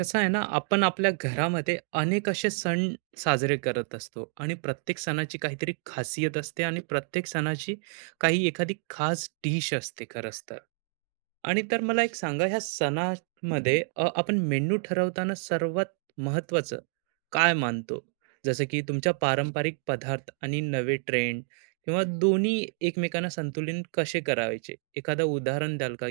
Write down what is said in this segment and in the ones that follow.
कसं आहे ना, आपण आपल्या घरामध्ये अनेक असे सण साजरे करत असतो आणि प्रत्येक सणाची काहीतरी खासियत असते आणि प्रत्येक सणाची काही एखादी खास डिश असते. खरंच तर आणि तर मला एक सांगा, ह्या सणामध्ये आपण मेन्यू ठरवताना सर्वात महत्वाचं काय मानतो? जसं की तुमच्या पारंपरिक पदार्थ आणि नवे ट्रेंड किंवा दोन्ही एकमेकांना संतुलन कसे करायचे? एखादं उदाहरण द्याल का?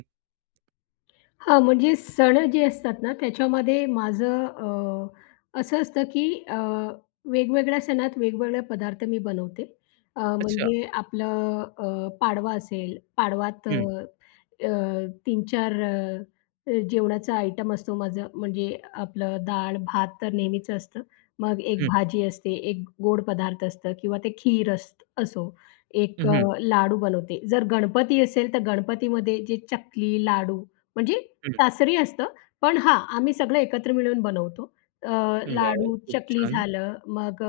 हां, म्हणजे सण जे असतात ना, त्याच्यामध्ये माझं असं असतं की वेगवेगळ्या सणात वेगवेगळे पदार्थ मी बनवते. अच्छा. म्हणजे आपलं पाडवा असेल, पाडवात अ, हम्म. अ, 3-4 जेवणाचा आयटम असतो माझं. म्हणजे आपलं डाळ-भात तर नेहमीचं असतं. मग एक हम्म. भाजी असते, एक गोड पदार्थ असतं किंवा ते खीर असतं असो. एक हम्म. लाडू बनवते. जर गणपती असेल, तर गणपतीमध्ये जे चकली, लाडू म्हणजे हम्म. सासरी असतं, पण हा, आम्ही सगळं एकत्र मिळून बनवतो. अ, वा वा, लाडू, खूप चकली छान. झालं, मग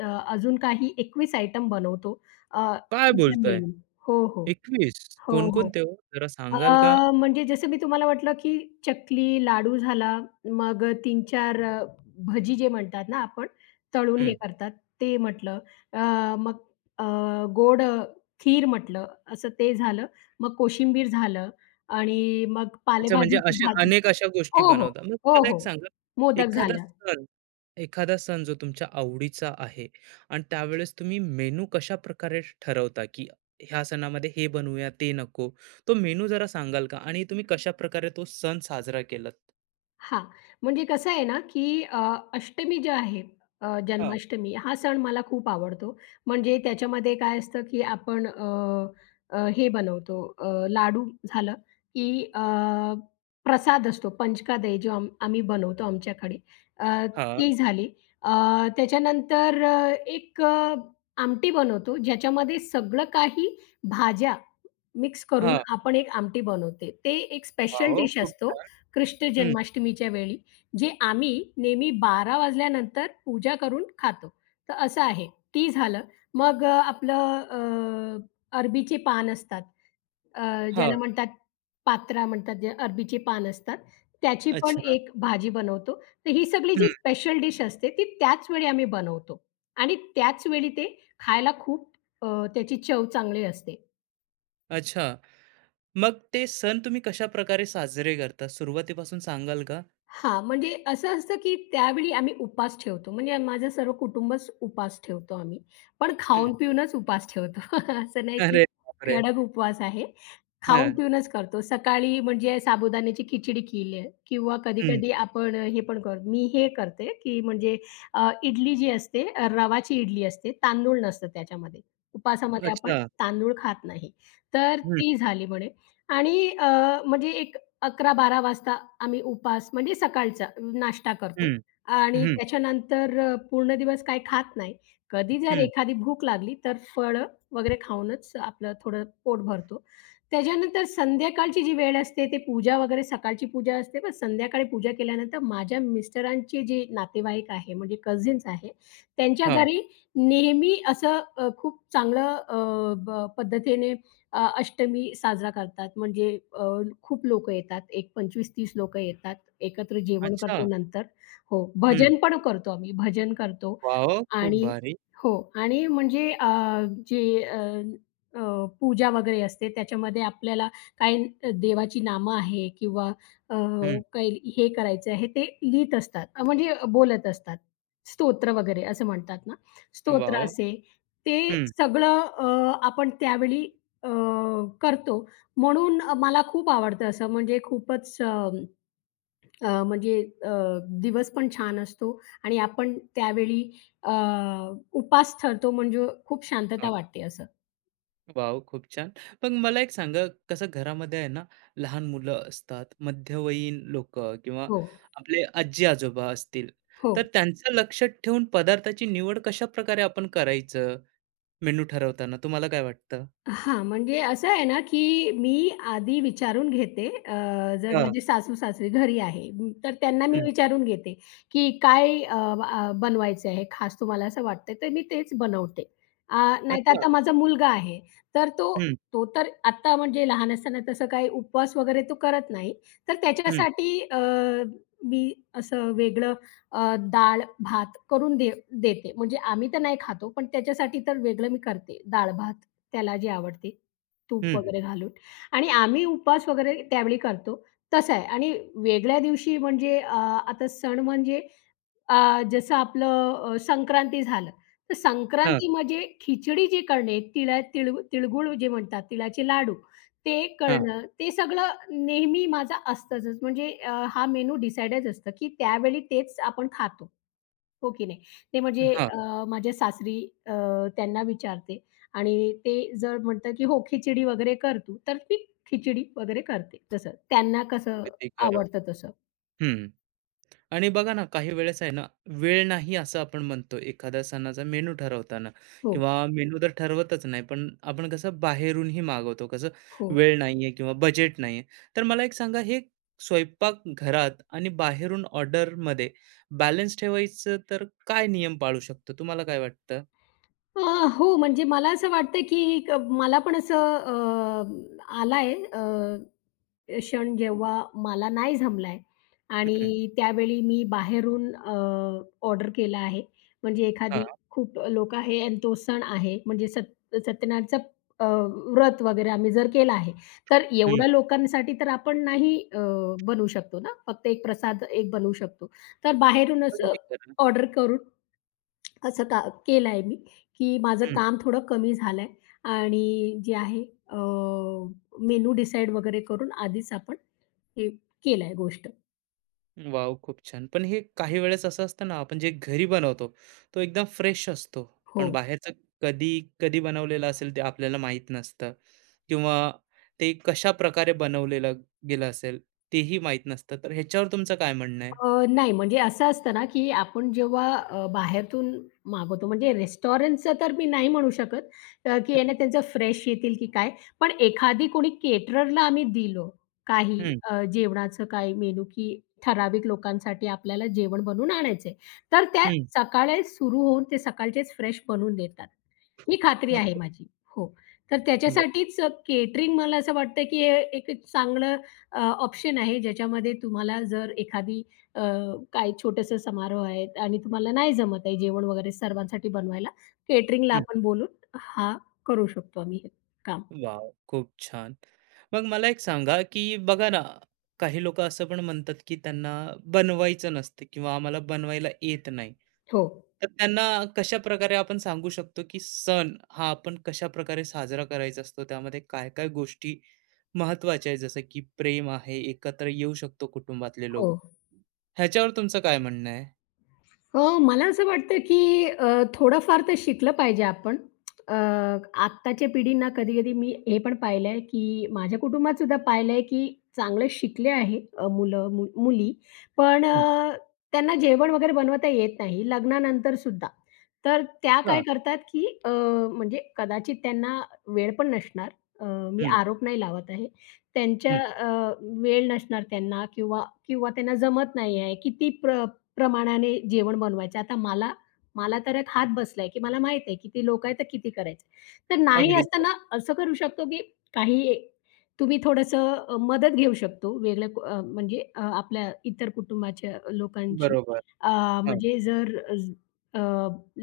अजून काही 21 आयटम बनवतो. अ, काय सगळं बोलताय? मिळून. हो, हो. 21 हो, हो. कोणकोणत्या हो? जरा अ, सांगाल का? म्हणजे जसं मी तुम्हाला म्हटलं, की चकली, लाडू झाला, मग 3 भजी जे म्हणतात ना आपण, तळून हे हं. करतात ते म्हटलं. अ, मग अ, गोड खीर म्हटलं, असं ते झालं. मग कोशिंबीर झालं आणि मग अच्छा, म्हणजे पालेभाजीची अशा भाजी अनेक अशा गोष्टी हो, हो. बनवता. मग हो, मला एक हो. सांगा, मोदक एखादा झालं. सण, एखादा सण जो तुमच्या आवडीचा आहे आणि त्यावेळेस तुम्ही मेनू कशा प्रकारे ठरवता, की ह्या सणामध्ये हे बनवूया, ते नको. तो मेनू जरा सांगाल का? आणि तुम्ही कशाप्रकारे तो सण साजरा केलात? हां, म्हणजे कसं आहे ना, की अष्टमी जे आहे हां. जन्माष्टमी हा सण मला खूप आवडतो. म्हणजे त्याच्यामध्ये काय असतं, की आपण अ, अ, हे बनवतो लाडू झालं, की प्रसाद असतो पंचकादय जो आम्ही बनवतो आमच्याकडे. हां, ती झाली. अ, त्याच्यानंतर एक आमटी बनवतो ज्याच्यामध्ये सगळं काही भाज्या मिक्स करून हां. आपण एक आमटी बनवते. ते एक वाह! स्पेशल हो, डिश खूप असतो छान. कृष्ण हं. जन्माष्टमीच्या वेळी, जे आम्ही नेहमी 12 वाजल्यानंतर पूजा करून खातो. तर असं आहे. ती झालं. मग आपलं अरबीचे पान असतात. अ, ज्याला हां. म्हणतात पात्रा म्हणतात, जे अरबीचे पान असतात. त्याची पण अच्छा. एक भाजी बनवतो. तर ही सगळी हं. जी स्पेशल डिश असते, ती त्याच वेळी आम्ही बनवतो आणि त्याच वेळी ते खायला खूप अ, त्याची चव चांगली असते. अच्छा. मग ते सण तुम्ही कशा प्रकारे साजरे करता? सुरुवातीपासून सांगाल का? हां, म्हणजे असं असतं, की त्यावेळी आम्ही उपास ठेवतो. म्हणजे माझं सर्व कुटुंबच उपास ठेवतो आम्ही. पण हं. खाऊन-पिऊनच उपास ठेवतो. असं नाही, की अरे बापरे! कडक उपवास आहे. हां. खाऊन-पिऊनच करतो. सकाळी म्हणजे साबुदाण्याची खिचडी केली किंवा हं. कधी-कधी आपण हे पण मी हे करते, की म्हणजे इडली जी असते, रवाची इडली असते, तांदूळ नसतं त्याच्यामध्ये. उपासामध्ये आपण अच्छा. तांदूळ खात नाही. तर हं, ती झाली म्हणे आणि म्हणजे एक 11-12 वाजता आम्ही उपास म्हणजे सकाळचा नाश्ता करतो हं, आणि हं, त्याच्यानंतर पूर्ण दिवस काही खात नाही. कधी जर हं. एखादी भूक लागली तर फळं वगैरे खाऊनच आपलं थोडं पोट भरतो. त्याच्यानंतर संध्याकाळची जी वेळ असते ते पूजा वगैरे सकाळची पूजा असते, पण संध्याकाळी पूजा केल्यानंतर माझ्या मिस्टरांचे जे नातेवाईक आहे म्हणजे कझिन्स आहे, त्यांच्या हां. घरी नेहमी असं खूप चांगलं अ, ब पद्धतीने अष्टमी साजरा करतात. म्हणजे अ, खूप लोकं येतात. एक 25-30 लोकं येतात. एकत्र जेवण अच्छा. करतो नंतर. हो, हं. भजन पण करतो आम्ही. भजन करतो वॉव! खूप आणि भारी. हो आणि म्हणजे अ, जे अ, अ, पूजा वगैरे असते त्याच्यामध्ये आपल्याला काही देवाची नामं आहे किंवा अ, हं. काही हे करायचं आहे ते लिहीत असतात. म्हणजे बोलत असतात. स्तोत्र वगैरे असं म्हणतात ना, स्तोत्र वॉव! असे ते हं. सगळं आपण त्यावेळी अ, करतो. म्हणून मला खूप आवडतं असं म्हणजे खूपच अ, अ, म्हणजे अ, दिवस पण छान असतो आणि आपण त्यावेळी अ, उपास ठरतो म्हणजे खूप हां. शांतता वाटते असं. वॉव! खूप छान. मग मला एक सांगा, कसं घरामध्ये आहे ना, लहान मुलं असतात, मध्यवयीन लोकं किंवा हो, आपले आजी-आजोबा असतील, हो. तर त्यांचं लक्ष ठेवून पदार्थाची निवड कशाप्रकारे आपण करायचं मेनू ठरवताना? तुम्हाला काय वाटतं? हां, म्हणजे असं आहे ना, की मी आधी विचारून घेते. जर माझे सासू-सासरे घरी आहे, तर त्यांना मी हं. विचारून घेते, की काय अ, अ, बनवायचं आहे खास तुम्हाला असं वाटतंय, तर मी तेच बनवते. अ, नाहीतर अच्छा. आता माझा मुलगा आहे, तर तो हं, तो तर आत्ता म्हणजे लहान असताना तसं काही उपवास वगैरे तो करत नाही. तर हं, त्याच्यासाठी मी असं वेगळं डाळ-भात करून देते. म्हणजे आम्ही तर नाही खातो, पण त्याच्यासाठी तर वेगळं मी करते डाळ-भात. त्याला जी आवडते, तूप हं. वगैरे घालून आणि आम्ही उपवास वगैरे त्यावेळी करतो, तसं आहे आणि वेगळ्या दिवशी म्हणजे आता सण म्हणजे जसं आपलं संक्रांती झालं, तर हां, संक्रांती म्हणजे खिचडी जी करणे, तिळा तिळ तिळगुळ जे म्हणतात, तिळाचे लाडू ते हां, करणं, ते सगळं नेहमी माझं असतंच. म्हणजे हा मेनू डिसाईडच असतं, की त्यावेळी तेच आपण खातो. हो की नाही. ते म्हणजे हां. माझ्या सासरी अ, त्यांना विचारते आणि ते जर म्हणतात, की "हो, खिचडी वगैरे कर तू." तर मी खिचडी वगैरे करते तसं. त्यांना कसं अगदी खरं. आवडतं तसं. हं. आणि बघा ना, काही वेळेस आहे ना, वेळ नाही असं आपण म्हणतो एखाद्या सणाचा मेनू ठरवताना हो, किंवा मेनू तर ठरवतच नाही, पण आपण कसं बाहेरूनही मागवतो. कसं हो. वेळ नाहीये किंवा बजेट नाहीये. तर मला एक सांगा, हे स्वयंपाक घरात आणि बाहेरून ऑर्डरमध्ये बॅलन्स ठेवायचं तर काय नियम पाळू शकतो? तुम्हाला काय वाटतं? अ, हो, म्हणजे मला असं वाटतं, की मला पण असं आलाय क्षण जेव्हा मला नाही जमलाय हं. आणि त्यावेळी मी बाहेरून ऑर्डर केला आहे. म्हणजे हां. एखादी खूप लोक आहे आणि तो सण आहे म्हणजे सत्यनारायणचं अ, व्रत वगैरे आम्ही जर केलं आहे, तर हं. एवढ्या लोकांसाठी तर आपण नाही बनवू शकतो ना, फक्त एक प्रसाद एक बनवू शकतो. तर बाहेरून असं अगदी खरं. ऑर्डर करून असं का केलं आहे मी, की माझं काम थोडं कमी झालंय आणि जे आहे मेनू डिसाईड वगैरे करून आधीच आपण हे केलाय गोष्ट. वॉव! खूप छान. पण हे काही वेळेस असं असतं ना, आपण जे घरी बनवतो, तो एकदम फ्रेश असतो. हो. पण बाहेरचं कधी, कधी बनवलेलं असेल ते आपल्याला माहीत नसतं किंवा ते कशाप्रकारे बनवलेलं गेलं असेल, तेही माहीत नसतं. तर ह्याच्यावर तुमचं काय म्हणणं आहे? नाही म्हणजे असं असतं ना, की आपण जेव्हा बाहेरून मागवतो म्हणजे रेस्टॉरंटचं तर मी नाही म्हणू शकत, की याने त्यांचं फ्रेश येतील की काय. पण एखादी कोणी केटररला आम्ही दिलं हं, काही हं, जेवणाचं काही मेनू, की ठराविक लोकांसाठी आपल्याला जेवण बनवून आणायचंय. तर त्या हं. सकाळी सुरू होऊन ते सकाळचेच फ्रेश बनवून देतात. ही खात्री आहे नक्कीच. माझी. हो. तर त्याच्यासाठीच केटरिंग मला असं वाटतं, की हे एक चांगलं ऑप्शन आहे ज्याच्यामध्ये तुम्हाला जर एखादी अ, काही छोटेसे समारोह आहेत आणि तुम्हाला नाही जमत आहे जेवण वगैरे सर्वांसाठी बनवायला, केटरिंगला आपण बोलून हा करू शकतो आम्ही हे काम. वॉव! खूप छान. मग मला एक सांगा, की बघा ना, काही लोकं असं पण म्हणतात, की त्यांना बनवायचं नसतं किंवा आम्हाला बनवायला येत नाही. हो, तर त्यांना कशाप्रकारे आपण सांगू शकतो, की सण हा आपण कशाप्रकारे साजरा करायचा असतो? त्यामध्ये काय-काय गोष्टी महत्त्वाच्या आहेत? जसं की प्रेम आहे, एकत्र येऊ शकतो कुटुंबातले हो. लोक. ह्याच्यावर तुमचं काय म्हणणं आहे? मला असं वाटतं की थोडंफार तर शिकलं पाहिजे आपण. अ, आत्ताच्या पिढींना कधी-कधी मी हे पण पाहिलंय की माझ्या कुटुंबात सुद्धा पाहिलंय की चांगलं शिकले आहे मुलं, मुली, पण हं. त्यांना जेवण वगैरे बनवता येत नाही लग्नानंतर सुद्धा. तर त्या काय अच्छा. करतात की म्हणजे कदाचित त्यांना वेळ पण नसणार. अ, मी हं, आरोप नाही लावत आहे. त्यांच्या हं. वेळ नसणार त्यांना किंवा किंवा त्यांना जमत नाही आहे. किती प्रमाणाने जेवण बनवायचं. आता मला मला तर एक हात बसलाय, की मला माहीत आहे किती लोक आहेत तर किती करायचं. तर नाही अगदी खरं. असताना असं करू शकतो, की काही तुम्ही थोडंसं मदत घेऊ शकतो वेगळ्या म्हणजे आपल्या इतर कुटुंबाच्या लोकांची. बरोबर. अ, हां, म्हणजे जर अ,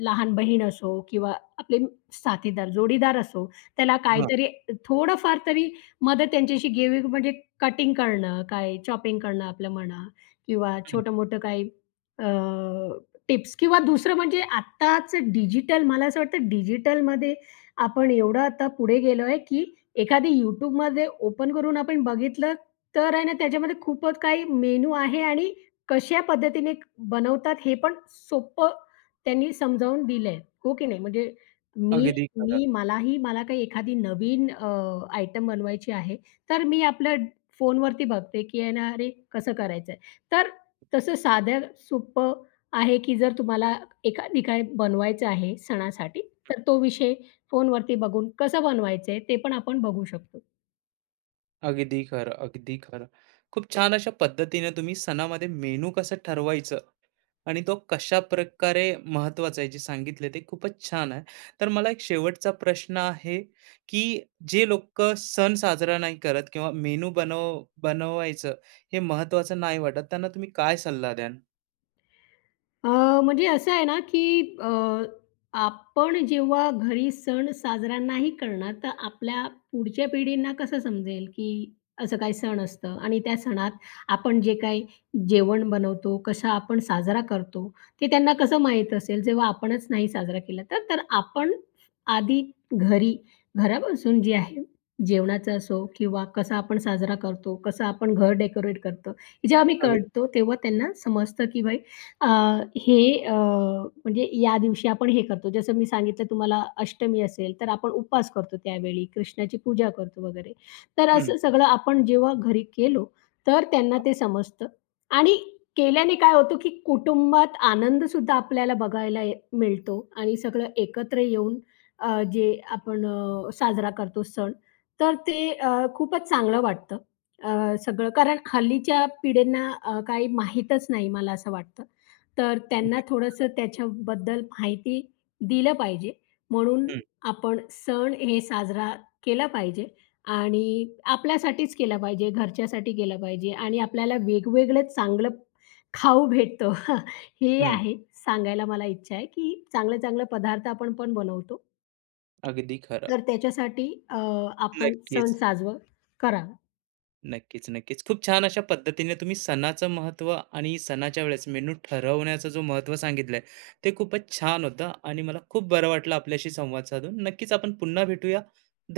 लहान बहीण असो किंवा आपले साथीदार, जोडीदार असो, त्याला हां. काहीतरी थोडंफार तरी मदत त्यांच्याशी घ्यावी म्हणजे कटिंग करणं, काय चॉपिंग करणं आपलं म्हणा किंवा हं. छोटं-मोठं काही अ, टिप्स किंवा दुसरं म्हणजे आत्ताच डिजिटल मला असं वाटतं डिजिटलमध्ये आपण एवढं आता पुढे गेलोय, की एखादी YouTubeमध्ये ओपन करून आपण बघितलं, तर आहे ना त्याच्यामध्ये खूपच काही मेनू आहे आणि कशा पद्धतीने बनवतात हे पण सोपं त्यांनी समजावून दिलंय. हो की नाही? म्हणजे मी अगदी खरं. मी मलाही मला काही एखादी नवीन आयटम बनवायची आहे, तर मी आपलं फोनवरती बघते, की आहे ना, अरे कसं करायचंय? तर तसं साध्या सोपं आहे, की जर तुम्हाला एखादी काय बनवायचं आहे सणासाठी, तर तो विषय फोनवरती बघून कसं बनवायचंय ते पण आपण बघू शकतो. अगदी खरं, अगदी खरं. खूप छान अशा पद्धतीने तुम्ही सणामध्ये मेनू कसं ठरवायचं आणि तो कशाप्रकारे महत्वाचा आहे जे सांगितले ते खूपच छान आहे. तर मला एक शेवटचा प्रश्न आहे, की जे लोकं सण साजरा नाही करत किंवा मेनू बनवायचं हे महत्त्वाचं नाही वाटत, त्यांना तुम्ही काय सल्ला द्याल? म्हणजे असं आहे ना, की आपण जेव्हा घरी सण साजरा नाही करणार, तर आपल्या पुढच्या पिढींना कसं समजेल, की असं काही सण असतं आणि त्या सणात आपण जे काही जेवण बनवतो, कसा आपण साजरा करतो, ते त्यांना कसं माहीत असेल, जेव्हा आपणच नाही साजरा केला तर? तर आपण आधी घरी, घरापासून जे आहे, जेवणाचं असो किंवा कसा आपण साजरा करतो, कसं आपण घर डेकोरेट करतो, हे जेव्हा आम्ही अगदी. करतो, तेव्हा त्यांना समजतं, की भाई अ, हे अ, म्हणजे या दिवशी आपण हे करतो. जसं मी सांगितलं तुम्हाला अष्टमी असेल, तर आपण उपवास करतो त्यावेळी, कृष्णाची पूजा करतो वगैरे. तर हं, असं सगळं आपण जेव्हा घरी केलो, तर त्यांना ते समजतं आणि केल्याने काय होतं, की कुटुंबात आनंदसुद्धा आपल्याला बघायला मिळतो आणि सगळं एकत्र येऊन अ, जे आपण अ, साजरा करतो सण, तर ते खूपच चांगलं वाटतं. सगळं कारण हल्लीच्या पिढींना काही माहीतच नाही मला असं वाटतं. तर त्यांना हं. थोडंसं त्याच्याबद्दल माहिती दिलं पाहिजे. म्हणून हं, आपण सण हे साजरा केला पाहिजे आणि आपल्यासाठीच केला पाहिजे, घरच्यासाठी केला पाहिजे आणि आपल्याला वेगवेगळं चांगलं खाऊ भेटतो. हे आहे सांगायला मला इच्छा आहे, की चांगले-चांगले पदार्थ आपण पण बनवतो. अगदी खरं. तर त्याच्यासाठी आपण सण नक्कीच. साजवं करावा. नक्कीच, नक्कीच. खूप छान अशा पद्धतीने तुम्ही सणाचं महत्त्व आणि सणाच्या वेळेस मेनू ठरवण्याचं जो महत्त्व सांगितलंय, ते खूपच छान होतं आणि मला खूप बरं वाटलं आपल्याशी संवाद साधून. नक्कीच आपण पुन्हा भेटूया.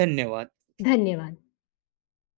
धन्यवाद. धन्यवाद.